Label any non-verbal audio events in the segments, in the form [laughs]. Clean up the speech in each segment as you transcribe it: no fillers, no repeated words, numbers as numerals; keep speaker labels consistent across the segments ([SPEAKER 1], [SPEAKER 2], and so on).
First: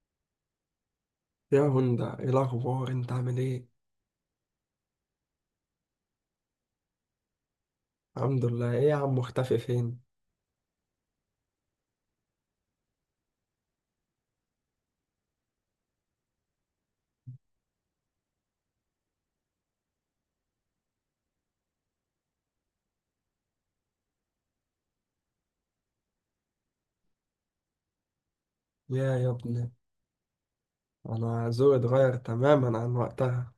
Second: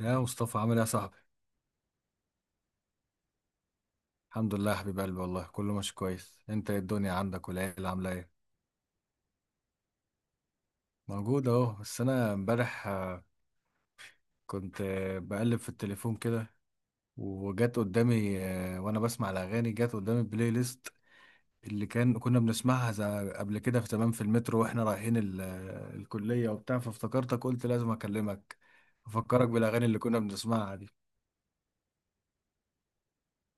[SPEAKER 1] يا مصطفى، عامل ايه يا صاحبي؟
[SPEAKER 2] يا هوندا، ايه الاخبار؟ انت عامل ايه؟
[SPEAKER 1] الحمد لله يا حبيب قلبي، والله كله ماشي كويس. انت ايه الدنيا عندك؟ والعيله عامله ايه؟
[SPEAKER 2] الحمد لله. ايه يا عم، مختفي فين؟
[SPEAKER 1] موجود اهو، بس انا امبارح كنت بقلب في التليفون كده، وجت قدامي، وانا بسمع الاغاني جت قدامي بلاي ليست اللي كنا بنسمعها قبل كده، في تمام، في المترو واحنا رايحين الكليه وبتاع، فافتكرتك قلت لازم اكلمك،
[SPEAKER 2] يا
[SPEAKER 1] افكرك
[SPEAKER 2] ابني،
[SPEAKER 1] بالاغاني اللي كنا بنسمعها دي.
[SPEAKER 2] انا ذوقي اتغير تماما عن وقتها.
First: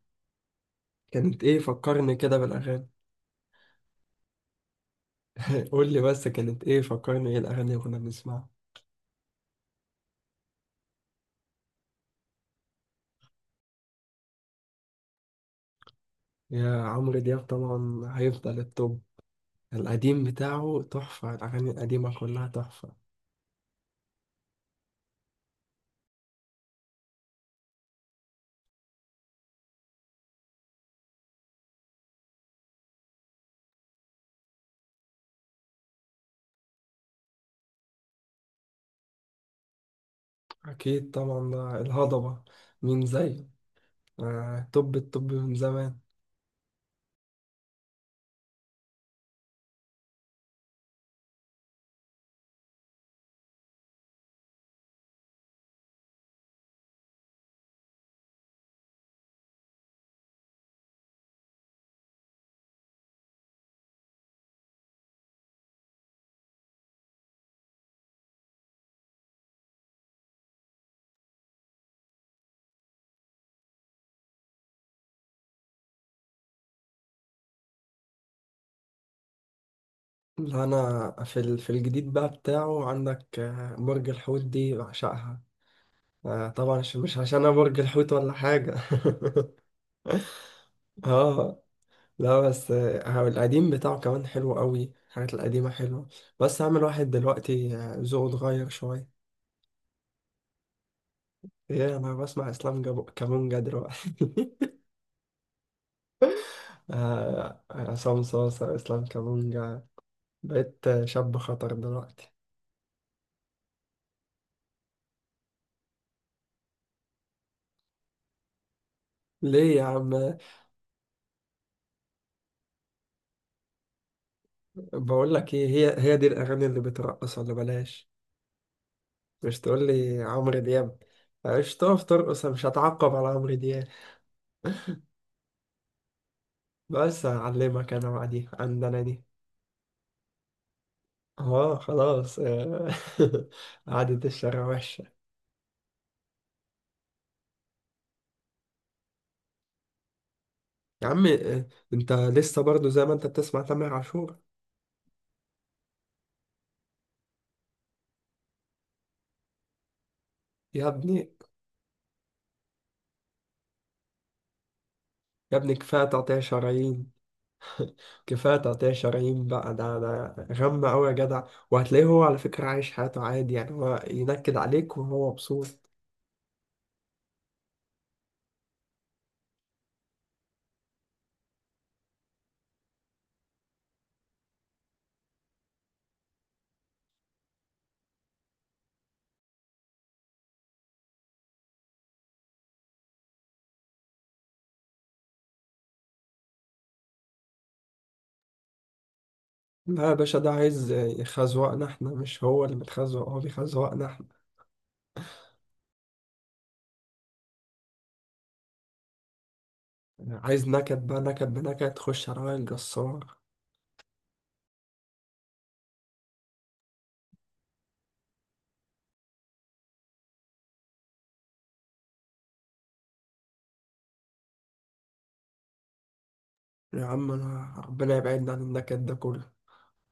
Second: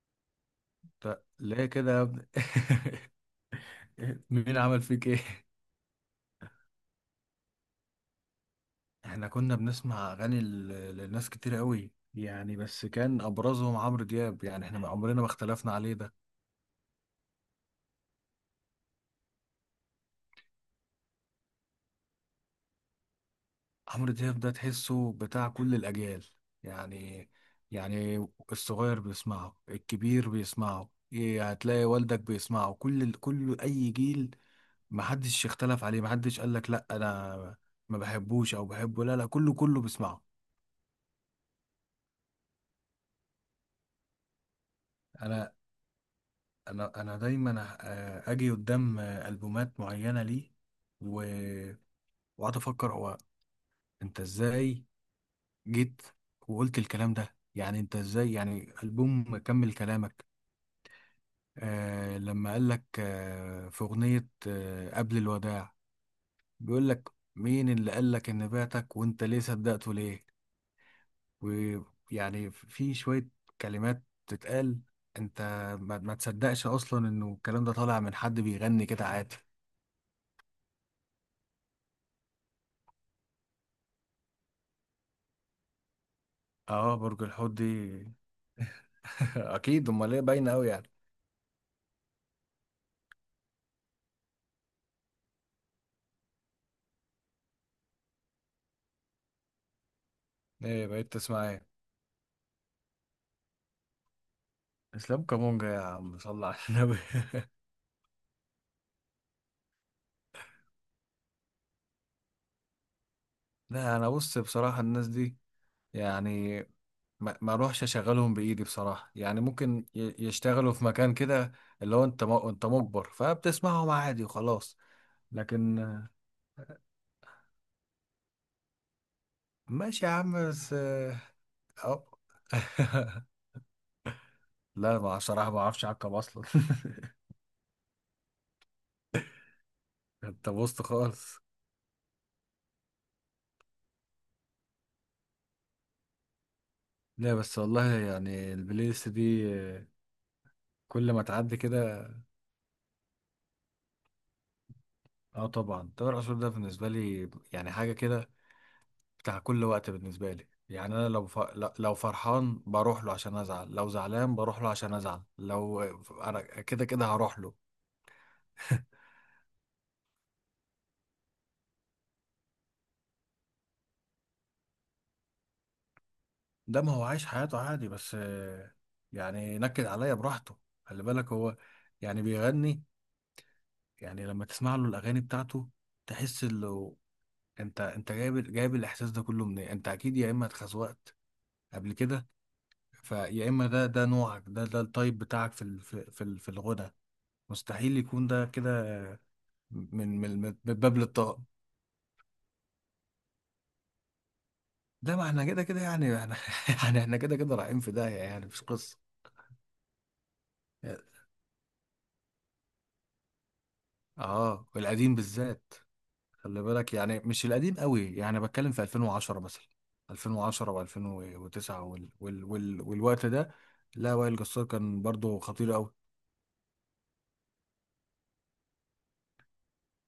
[SPEAKER 1] طب
[SPEAKER 2] كانت ايه
[SPEAKER 1] ليه كده يا
[SPEAKER 2] فكرني
[SPEAKER 1] ابني؟
[SPEAKER 2] كده بالاغاني؟
[SPEAKER 1] [laughs] مين عمل فيك ايه؟
[SPEAKER 2] [laughs] قول لي بس، كانت ايه فكرني؟ ايه الاغاني اللي كنا بنسمعها؟
[SPEAKER 1] احنا كنا بنسمع اغاني لناس كتير قوي يعني، بس كان ابرزهم عمرو دياب، يعني احنا ما عمرنا ما اختلفنا عليه ده.
[SPEAKER 2] يا عمرو دياب طبعا هيفضل التوب. القديم بتاعه تحفة، الأغاني القديمة كلها تحفة.
[SPEAKER 1] عمرو دياب ده تحسه بتاع كل الاجيال يعني، يعني الصغير بيسمعه، الكبير بيسمعه، إيه، هتلاقي والدك بيسمعه، كل اي جيل. محدش اختلف عليه، محدش قال لك لا انا ما بحبوش او بحبه، لا لا، كله بيسمعه.
[SPEAKER 2] أكيد طبعا، ده الهضبة، مين زيه؟ آه، توب التوب
[SPEAKER 1] انا
[SPEAKER 2] من زمان.
[SPEAKER 1] انا دايما اجي قدام البومات معينة، ليه؟ وقعدت افكر، هو انت ازاي جيت وقلت الكلام ده؟ يعني انت ازاي؟ يعني البوم كمل كلامك. لما قال لك في اغنيه قبل الوداع، بيقول لك مين اللي قال لك ان بعتك؟ وانت ليه صدقته؟ ليه؟ ويعني في شويه كلمات تتقال، انت ما تصدقش اصلا انه الكلام ده طالع من حد بيغني كده عادي.
[SPEAKER 2] لا أنا في ال- في الجديد بقى بتاعه، عندك برج الحوت دي بعشقها. طبعا
[SPEAKER 1] اه
[SPEAKER 2] مش
[SPEAKER 1] برج
[SPEAKER 2] عشان انا
[SPEAKER 1] الحوت دي
[SPEAKER 2] برج الحوت ولا حاجة.
[SPEAKER 1] [laughs] اكيد، امال ايه، باينه قوي يعني.
[SPEAKER 2] [laughs] اه. لا بس القديم بتاعه كمان حلو قوي، الحاجات القديمة حلوة. بس هعمل واحد دلوقتي ذوقه اتغير شوية.
[SPEAKER 1] ايه بقيت تسمع ايه؟
[SPEAKER 2] ايه؟ انا بسمع اسلام جابو كامونجا دلوقتي. [laughs]
[SPEAKER 1] اسلام كامونجا يا عم، صل على النبي [laughs]
[SPEAKER 2] عصام صاصة، اسلام كامونجا. بقيت شاب خطر دلوقتي.
[SPEAKER 1] لا انا بص، بصراحه الناس دي يعني ما اروحش اشغلهم بايدي بصراحه، يعني
[SPEAKER 2] ليه يا
[SPEAKER 1] ممكن
[SPEAKER 2] عم؟
[SPEAKER 1] يشتغلوا في مكان كده، اللي هو انت انت مجبر فبتسمعهم عادي وخلاص.
[SPEAKER 2] بقول لك ايه،
[SPEAKER 1] لكن
[SPEAKER 2] هي هي دي الاغاني اللي بترقص، ولا بلاش؟ مش تقول
[SPEAKER 1] ماشي يا
[SPEAKER 2] لي
[SPEAKER 1] عم،
[SPEAKER 2] عمرو
[SPEAKER 1] بس
[SPEAKER 2] دياب. مش تقف
[SPEAKER 1] أو
[SPEAKER 2] ترقص، أنا مش هتعقب على عمرو دياب.
[SPEAKER 1] لا، ما صراحه ما اعرفش اعقب اصلا [laughs]
[SPEAKER 2] بس هعلمك انا بقى، دي عندنا دي.
[SPEAKER 1] انت بوظت خالص.
[SPEAKER 2] اه خلاص آه. [laughs] قعدة الشارع وحشة.
[SPEAKER 1] لا بس والله، يعني البلاي ليست دي
[SPEAKER 2] يا
[SPEAKER 1] كل ما
[SPEAKER 2] عم
[SPEAKER 1] تعدي كده.
[SPEAKER 2] انت لسه برضو زي ما انت بتسمع تامر عاشور.
[SPEAKER 1] اه طبعا، تامر عاشور ده بالنسبه لي يعني حاجه كده، بتاع كل وقت بالنسبة لي.
[SPEAKER 2] يا
[SPEAKER 1] يعني أنا
[SPEAKER 2] ابني،
[SPEAKER 1] لو فرحان بروح له عشان أزعل، لو زعلان بروح له عشان أزعل،
[SPEAKER 2] يا ابني،
[SPEAKER 1] لو
[SPEAKER 2] كفاية تقطيع
[SPEAKER 1] أنا كده كده
[SPEAKER 2] شرايين.
[SPEAKER 1] هروح له.
[SPEAKER 2] كفاية تقطيع شرايين بقى، ده غم أوي يا جدع. وهتلاقيه هو على فكرة عايش حياته عادي، يعني هو ينكد عليك وهو مبسوط.
[SPEAKER 1] ده ما هو عايش حياته عادي، بس يعني نكد عليا براحته. خلي بالك هو يعني بيغني، يعني لما تسمع له الأغاني بتاعته تحس إنه أنت جايب الإحساس ده كله منين. أنت أكيد يا إما اتخزوقت قبل كده، فيا إما ده نوعك، ده التايب بتاعك في في الغنى. مستحيل يكون ده كده.
[SPEAKER 2] لا يا
[SPEAKER 1] من
[SPEAKER 2] باشا،
[SPEAKER 1] من
[SPEAKER 2] ده
[SPEAKER 1] من من
[SPEAKER 2] عايز
[SPEAKER 1] باب للطاقة،
[SPEAKER 2] يخزوقنا احنا، مش هو اللي بيتخزوق، هو بيخزوقنا احنا.
[SPEAKER 1] ده ما احنا كده كده يعني احنا [laughs] يعني احنا كده كده رايحين في داهية، يعني مش قصة.
[SPEAKER 2] عايز نكد بقى؟ نكد بنكد، خش على وائل جسار.
[SPEAKER 1] اه القديم بالذات. خلي بالك يعني مش القديم قوي، يعني بتكلم في 2010 مثلا، 2010 و2009 والوقت ده. لا وائل جسار كان برضو خطير قوي.
[SPEAKER 2] يا عم انا ربنا يبعدنا عن النكد ده كله.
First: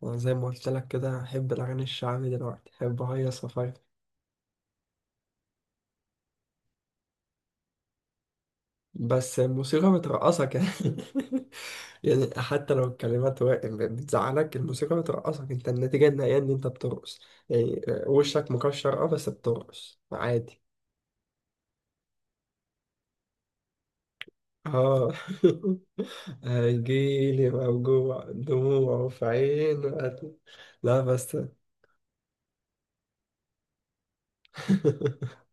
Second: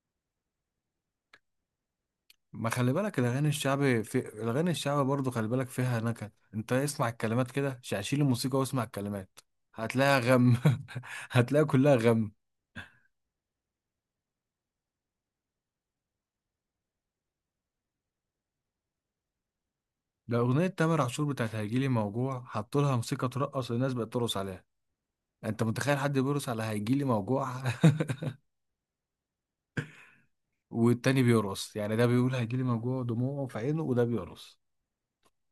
[SPEAKER 2] انا زي ما قلت لك كده، احب الاغاني الشعبي دلوقتي،
[SPEAKER 1] ما خلي
[SPEAKER 2] احب
[SPEAKER 1] بالك
[SPEAKER 2] اهيص
[SPEAKER 1] الاغاني
[SPEAKER 2] وافرفش.
[SPEAKER 1] الشعبي، في الاغاني الشعبي برضو خلي بالك فيها نكد، انت اسمع الكلمات كده، شيل الموسيقى واسمع
[SPEAKER 2] بس
[SPEAKER 1] الكلمات.
[SPEAKER 2] الموسيقى
[SPEAKER 1] هتلاقيها
[SPEAKER 2] بترقصك
[SPEAKER 1] غم
[SPEAKER 2] يعني.
[SPEAKER 1] [laughs]
[SPEAKER 2] [laughs]
[SPEAKER 1] هتلاقيها كلها
[SPEAKER 2] يعني
[SPEAKER 1] غم.
[SPEAKER 2] حتى لو الكلمات بتزعلك، الموسيقى بترقصك، انت النتيجة النهائية ان انت بترقص. يعني وشك مكشر، اه، بس بترقص
[SPEAKER 1] ده
[SPEAKER 2] عادي.
[SPEAKER 1] أغنية تامر عاشور بتاعت هيجيلي موجوع، حطوا لها موسيقى ترقص والناس بقت ترقص عليها.
[SPEAKER 2] اه.
[SPEAKER 1] أنت متخيل حد
[SPEAKER 2] [laughs]
[SPEAKER 1] بيرقص على هيجيلي موجوع؟
[SPEAKER 2] هيجيلي
[SPEAKER 1] [laughs]
[SPEAKER 2] موجوع دموعه في عينه. لا
[SPEAKER 1] والتاني
[SPEAKER 2] بس.
[SPEAKER 1] بيرقص يعني، ده بيقول هيجيلي موجوع دموعه في عينه وده بيرقص.
[SPEAKER 2] [laughs]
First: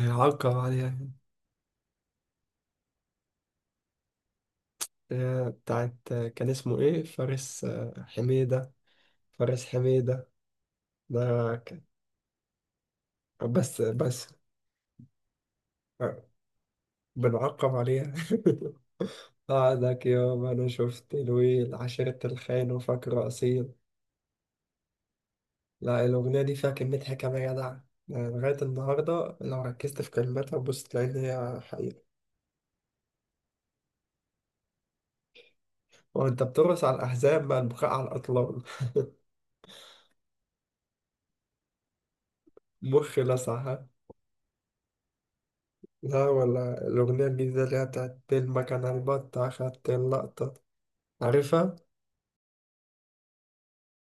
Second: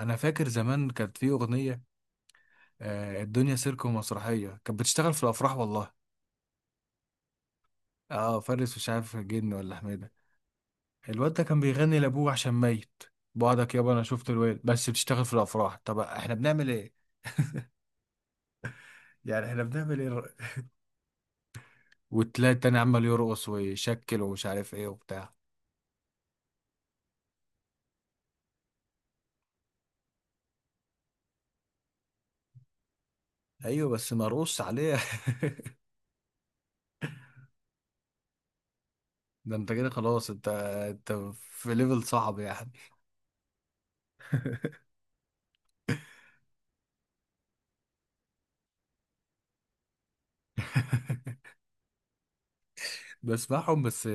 [SPEAKER 1] أنا فاكر زمان
[SPEAKER 2] عليها.
[SPEAKER 1] كانت في أغنية الدنيا سيرك ومسرحية، كانت بتشتغل في الأفراح والله.
[SPEAKER 2] بتاعت كان اسمه ايه؟ فارس
[SPEAKER 1] أه
[SPEAKER 2] حميدة.
[SPEAKER 1] فارس، مش عارف جن
[SPEAKER 2] فارس
[SPEAKER 1] ولا حميدة.
[SPEAKER 2] حميدة،
[SPEAKER 1] الواد ده
[SPEAKER 2] ده
[SPEAKER 1] كان
[SPEAKER 2] كان.
[SPEAKER 1] بيغني لأبوه عشان ميت، بعدك
[SPEAKER 2] بس
[SPEAKER 1] يابا، أنا
[SPEAKER 2] بس
[SPEAKER 1] شفت الواد بس بتشتغل في الأفراح، طب
[SPEAKER 2] آه،
[SPEAKER 1] إحنا بنعمل إيه؟
[SPEAKER 2] بنعقب عليها. [laughs]
[SPEAKER 1] يعني إحنا بنعمل
[SPEAKER 2] قعدك
[SPEAKER 1] إيه؟
[SPEAKER 2] يوم انا شفت الويل، عشيرة
[SPEAKER 1] والتلاقي
[SPEAKER 2] الخاين،
[SPEAKER 1] التاني عمال
[SPEAKER 2] وفاكر
[SPEAKER 1] يرقص
[SPEAKER 2] اصيل.
[SPEAKER 1] ويشكل ومش عارف إيه وبتاع.
[SPEAKER 2] لا، الاغنية دي فيها كمية حكمة يا جدع. يعني لغاية النهاردة لو ركزت في كلماتها، بص تلاقي إن هي حقيقة.
[SPEAKER 1] ايوه، بس مرقص عليه [laughs]
[SPEAKER 2] وأنت بترقص على الأحزاب مع البكاء على الأطلال.
[SPEAKER 1] ده انت كده خلاص، انت انت في ليفل صعب
[SPEAKER 2] [laughs]
[SPEAKER 1] يعني.
[SPEAKER 2] مخي لسع، ها؟ لا، ولا الأغنية الجديدة اللي هي بتاعت المكنة البطة أخدت اللقطة. عارفها؟
[SPEAKER 1] بسمعهم بس،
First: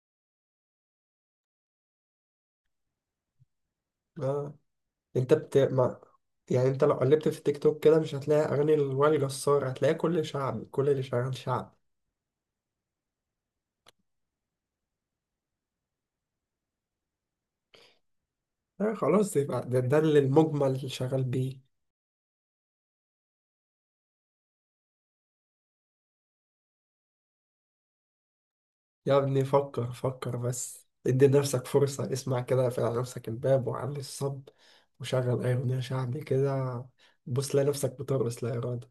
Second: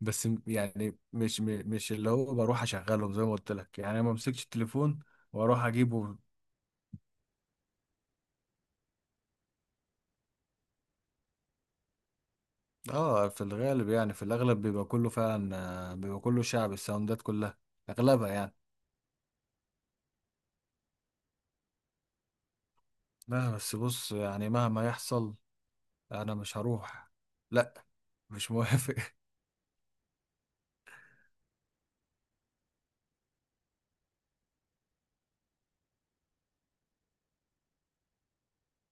[SPEAKER 1] بس يعني مش اللي هو بروح اشغلهم زي ما قلت لك، يعني أنا ما امسكش
[SPEAKER 2] اه.
[SPEAKER 1] التليفون
[SPEAKER 2] انت بت
[SPEAKER 1] واروح
[SPEAKER 2] ما...
[SPEAKER 1] اجيبه.
[SPEAKER 2] يعني انت لو قلبت في التيك توك كده، مش هتلاقي اغاني الوائل جسار، هتلاقي كل شعب، كل اللي شغال شعب.
[SPEAKER 1] اه في الغالب، يعني في الاغلب بيبقى كله فعلا، بيبقى كله شعب، الساوندات كلها اغلبها يعني.
[SPEAKER 2] آه خلاص، يبقى ده اللي المجمل اللي شغال بيه.
[SPEAKER 1] لا بس بص، يعني مهما يحصل انا مش هروح، لا، مش موافق
[SPEAKER 2] يا
[SPEAKER 1] [laughs]
[SPEAKER 2] ابني فكر بس، ادي نفسك فرصة. اسمع كده، اقفل على نفسك الباب وعلي الصب، وشغل اي اغنية شعبي كده. بص تلاقي نفسك بترقص لا إرادة.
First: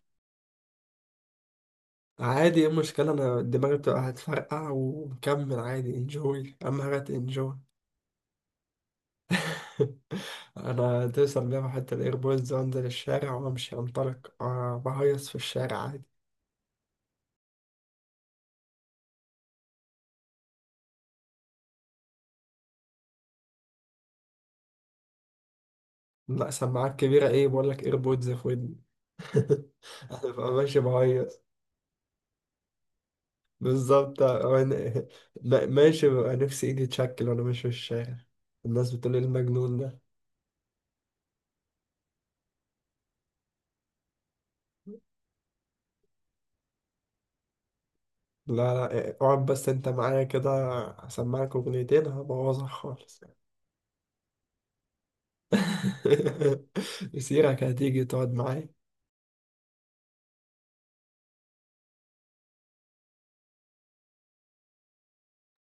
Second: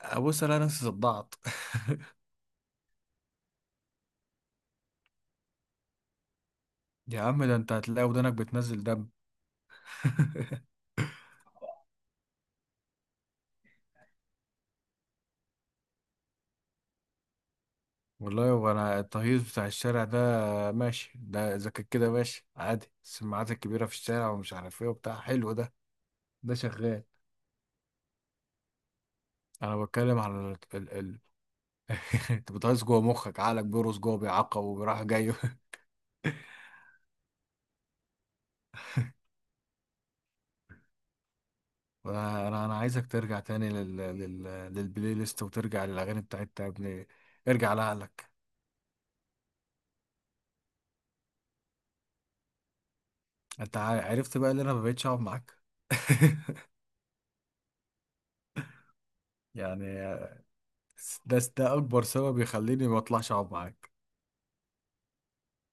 [SPEAKER 1] ابص انا نفسي صدعت [laughs]
[SPEAKER 2] عادي، ايه المشكلة؟ انا دماغي بتبقى هتفرقع ومكمل عادي، انجوي، اهم حاجة
[SPEAKER 1] يا عم، ده
[SPEAKER 2] انجوي.
[SPEAKER 1] انت هتلاقي ودانك بتنزل دم
[SPEAKER 2] [laughs]
[SPEAKER 1] [laughs]
[SPEAKER 2] انا توصل بيهم حتى الايربودز وانزل الشارع وامشي انطلق، بهيص في الشارع عادي.
[SPEAKER 1] والله هو انا التهيص بتاع الشارع ده ماشي، ده اذا كان كده ماشي عادي، السماعات الكبيره في الشارع ومش عارف ايه وبتاع حلو ده.
[SPEAKER 2] لا
[SPEAKER 1] ده
[SPEAKER 2] سماعات
[SPEAKER 1] شغال.
[SPEAKER 2] كبيرة ايه؟ بقول لك ايربودز في ودني.
[SPEAKER 1] انا
[SPEAKER 2] [laughs]
[SPEAKER 1] بتكلم
[SPEAKER 2] انا
[SPEAKER 1] على
[SPEAKER 2] ببقى
[SPEAKER 1] ال...
[SPEAKER 2] ماشي
[SPEAKER 1] ال... ال...
[SPEAKER 2] بهيص.
[SPEAKER 1] [laughs] انت بتهيص جوه مخك، عقلك بيرقص جوه
[SPEAKER 2] بالظبط
[SPEAKER 1] بيعقب وبيروح
[SPEAKER 2] انا
[SPEAKER 1] جاي
[SPEAKER 2] [laughs]
[SPEAKER 1] [laughs]
[SPEAKER 2] ماشي، ببقى نفسي ايدي تشكل وانا ماشي في الشارع، الناس بتقول لي المجنون ده.
[SPEAKER 1] انا انا أنا عايزك ترجع تاني للبلاي ليست، وترجع للاغاني بتاعتها يا ابني. ارجع لعقلك.
[SPEAKER 2] لا لا اقعد بس انت معايا كده، هسمعك اغنيتين هبوظها خالص.
[SPEAKER 1] انت عرفت بقى ان انا ما بقتش اقعد معاك [laughs]
[SPEAKER 2] [laughs] مسيرك هتيجي تقعد معايا.
[SPEAKER 1] يعني ده اكبر سبب يخليني ما اطلعش اقعد معاك،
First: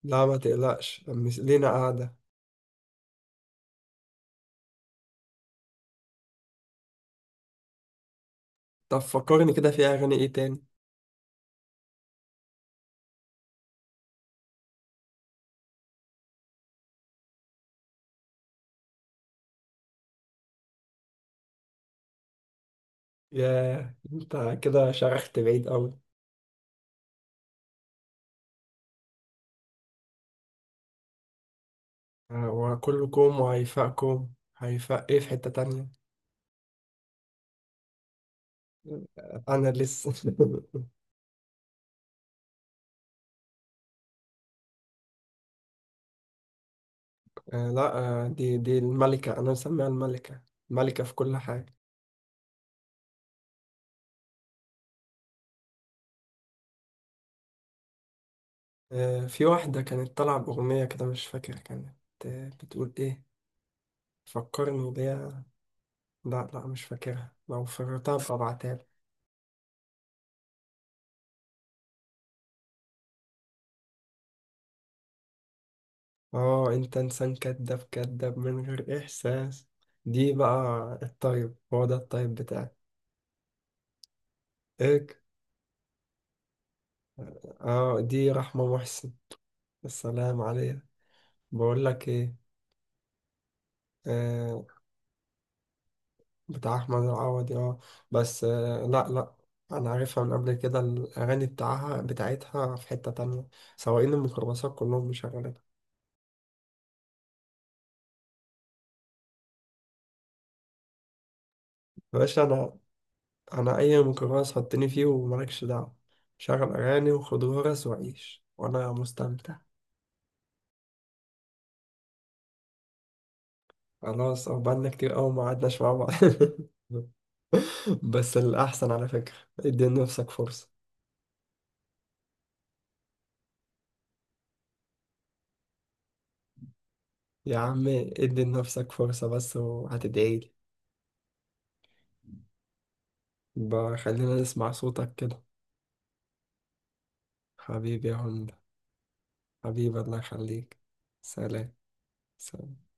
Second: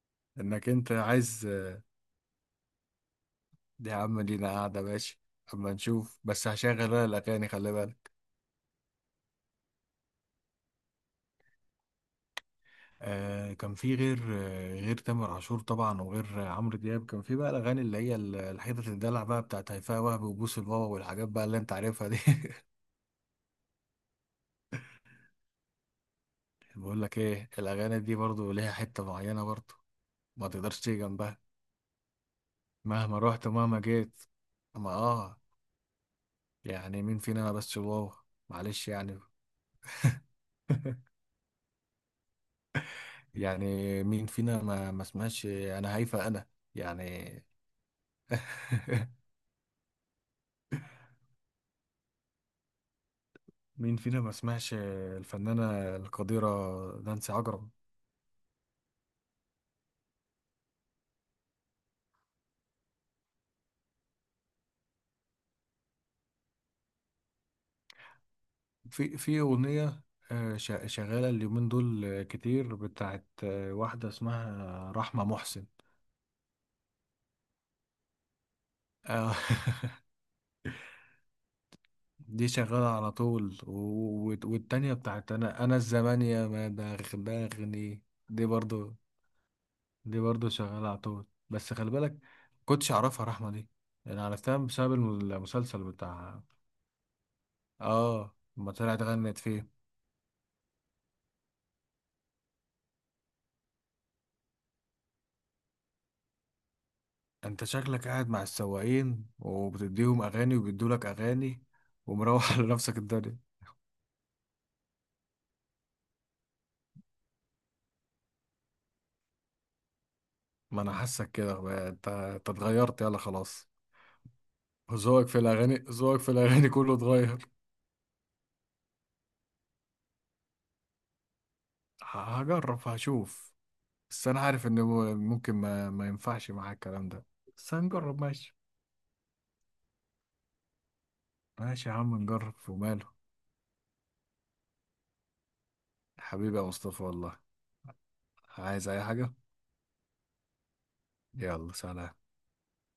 [SPEAKER 2] لا ما
[SPEAKER 1] انك انت
[SPEAKER 2] تقلقش،
[SPEAKER 1] عايز.
[SPEAKER 2] لينا قاعدة.
[SPEAKER 1] دي يا عم لينا قاعدة ماشي، أما نشوف، بس هشغل أنا الأغاني خلي بالك.
[SPEAKER 2] طب فكرني كده في أغاني إيه تاني؟
[SPEAKER 1] كان في غير تامر عاشور طبعا، وغير عمرو دياب، كان في بقى الاغاني اللي هي الحتت الدلع بقى بتاعت هيفاء وهبي وبوس البابا والحاجات بقى اللي انت عارفها دي [laughs]
[SPEAKER 2] يا أنت كده شرحت بعيد أوي.
[SPEAKER 1] بقول لك ايه، الاغاني دي برضو ليها حته معينه برضو، ما تقدرش تيجي جنبها
[SPEAKER 2] هو
[SPEAKER 1] مهما
[SPEAKER 2] كلكم
[SPEAKER 1] رحت ومهما جيت.
[SPEAKER 2] وهيفاءكم؟
[SPEAKER 1] اما
[SPEAKER 2] هيفاء إيه؟ في
[SPEAKER 1] اه،
[SPEAKER 2] حتة تانية.
[SPEAKER 1] يعني مين فينا ما بس واو. معلش يعني.
[SPEAKER 2] أنا لسه. [laughs]
[SPEAKER 1] يعني مين فينا ما سمعش؟ انا هيفا انا يعني
[SPEAKER 2] لا. دي
[SPEAKER 1] [laughs]
[SPEAKER 2] الملكة، أنا مسميها الملكة، ملكة في كل حاجة.
[SPEAKER 1] مين فينا ما سمعش الفنانة القديرة نانسي عجرم؟
[SPEAKER 2] في واحدة كانت طالعة بأغنية كده، مش فاكر كانت بتقول إيه. فكرني بيها. لا لا مش فاكرها، لو فكرتها ببعتها.
[SPEAKER 1] في أغنية شغالة اليومين دول كتير، بتاعت واحدة اسمها رحمة محسن.
[SPEAKER 2] اه، انت انسان كذاب، كذاب من غير
[SPEAKER 1] آه،
[SPEAKER 2] احساس.
[SPEAKER 1] [laughs]
[SPEAKER 2] دي بقى الطيب، هو ده الطيب
[SPEAKER 1] دي
[SPEAKER 2] بتاعك.
[SPEAKER 1] شغالة على طول، والتانية
[SPEAKER 2] ايه؟
[SPEAKER 1] بتاعت أنا الزمان يا ما
[SPEAKER 2] اه
[SPEAKER 1] دغدغني.
[SPEAKER 2] دي
[SPEAKER 1] دي
[SPEAKER 2] رحمة
[SPEAKER 1] برضو،
[SPEAKER 2] محسن.
[SPEAKER 1] دي
[SPEAKER 2] السلام
[SPEAKER 1] برضو
[SPEAKER 2] عليك.
[SPEAKER 1] شغالة على طول، بس
[SPEAKER 2] بقول
[SPEAKER 1] خلي
[SPEAKER 2] لك
[SPEAKER 1] بالك
[SPEAKER 2] ايه،
[SPEAKER 1] كنتش أعرفها رحمة دي، أنا عرفتها
[SPEAKER 2] آه
[SPEAKER 1] بسبب المسلسل بتاع،
[SPEAKER 2] بتاع احمد العوضي، اه. بس
[SPEAKER 1] لما
[SPEAKER 2] آه
[SPEAKER 1] طلعت
[SPEAKER 2] لا لا،
[SPEAKER 1] غنت فيه.
[SPEAKER 2] انا عارفها من قبل كده، الاغاني بتاعها بتاعتها في حتة تانية، سواقين الميكروباصات كلهم مشغلينها.
[SPEAKER 1] انت شكلك قاعد مع السواقين وبتديهم اغاني وبيدولك اغاني
[SPEAKER 2] يا باشا
[SPEAKER 1] ومروح [laughs] على
[SPEAKER 2] انا،
[SPEAKER 1] نفسك الدنيا.
[SPEAKER 2] انا اي ميكروباص حطني فيه ومالكش دعوة، شغل اغاني وخد غرز وعيش وانا مستمتع.
[SPEAKER 1] ما انا حاسك كده بقى، انت اتغيرت يلا خلاص.
[SPEAKER 2] خلاص اه، بقالنا كتير
[SPEAKER 1] ذوقك
[SPEAKER 2] قوي
[SPEAKER 1] في
[SPEAKER 2] ما
[SPEAKER 1] الاغاني،
[SPEAKER 2] قعدناش مع بعض.
[SPEAKER 1] ذوقك في الاغاني كله اتغير.
[SPEAKER 2] [laughs] بس الأحسن على فكرة ادي لنفسك فرصة.
[SPEAKER 1] هجرب هشوف، بس انا عارف ان ممكن ما ينفعش معاك الكلام ده.
[SPEAKER 2] يا
[SPEAKER 1] بس
[SPEAKER 2] عم
[SPEAKER 1] هنجرب
[SPEAKER 2] ادي
[SPEAKER 1] ماشي،
[SPEAKER 2] لنفسك فرصة بس وهتدعيلي.
[SPEAKER 1] ماشي يا عم نجرب وماله.
[SPEAKER 2] بقى خلينا نسمع صوتك كده.
[SPEAKER 1] حبيبي يا مصطفى والله.
[SPEAKER 2] حبيبي يا هند،
[SPEAKER 1] عايز اي حاجة؟
[SPEAKER 2] حبيبي الله يخليك.
[SPEAKER 1] يلا
[SPEAKER 2] سلام.
[SPEAKER 1] سلام.
[SPEAKER 2] سلام.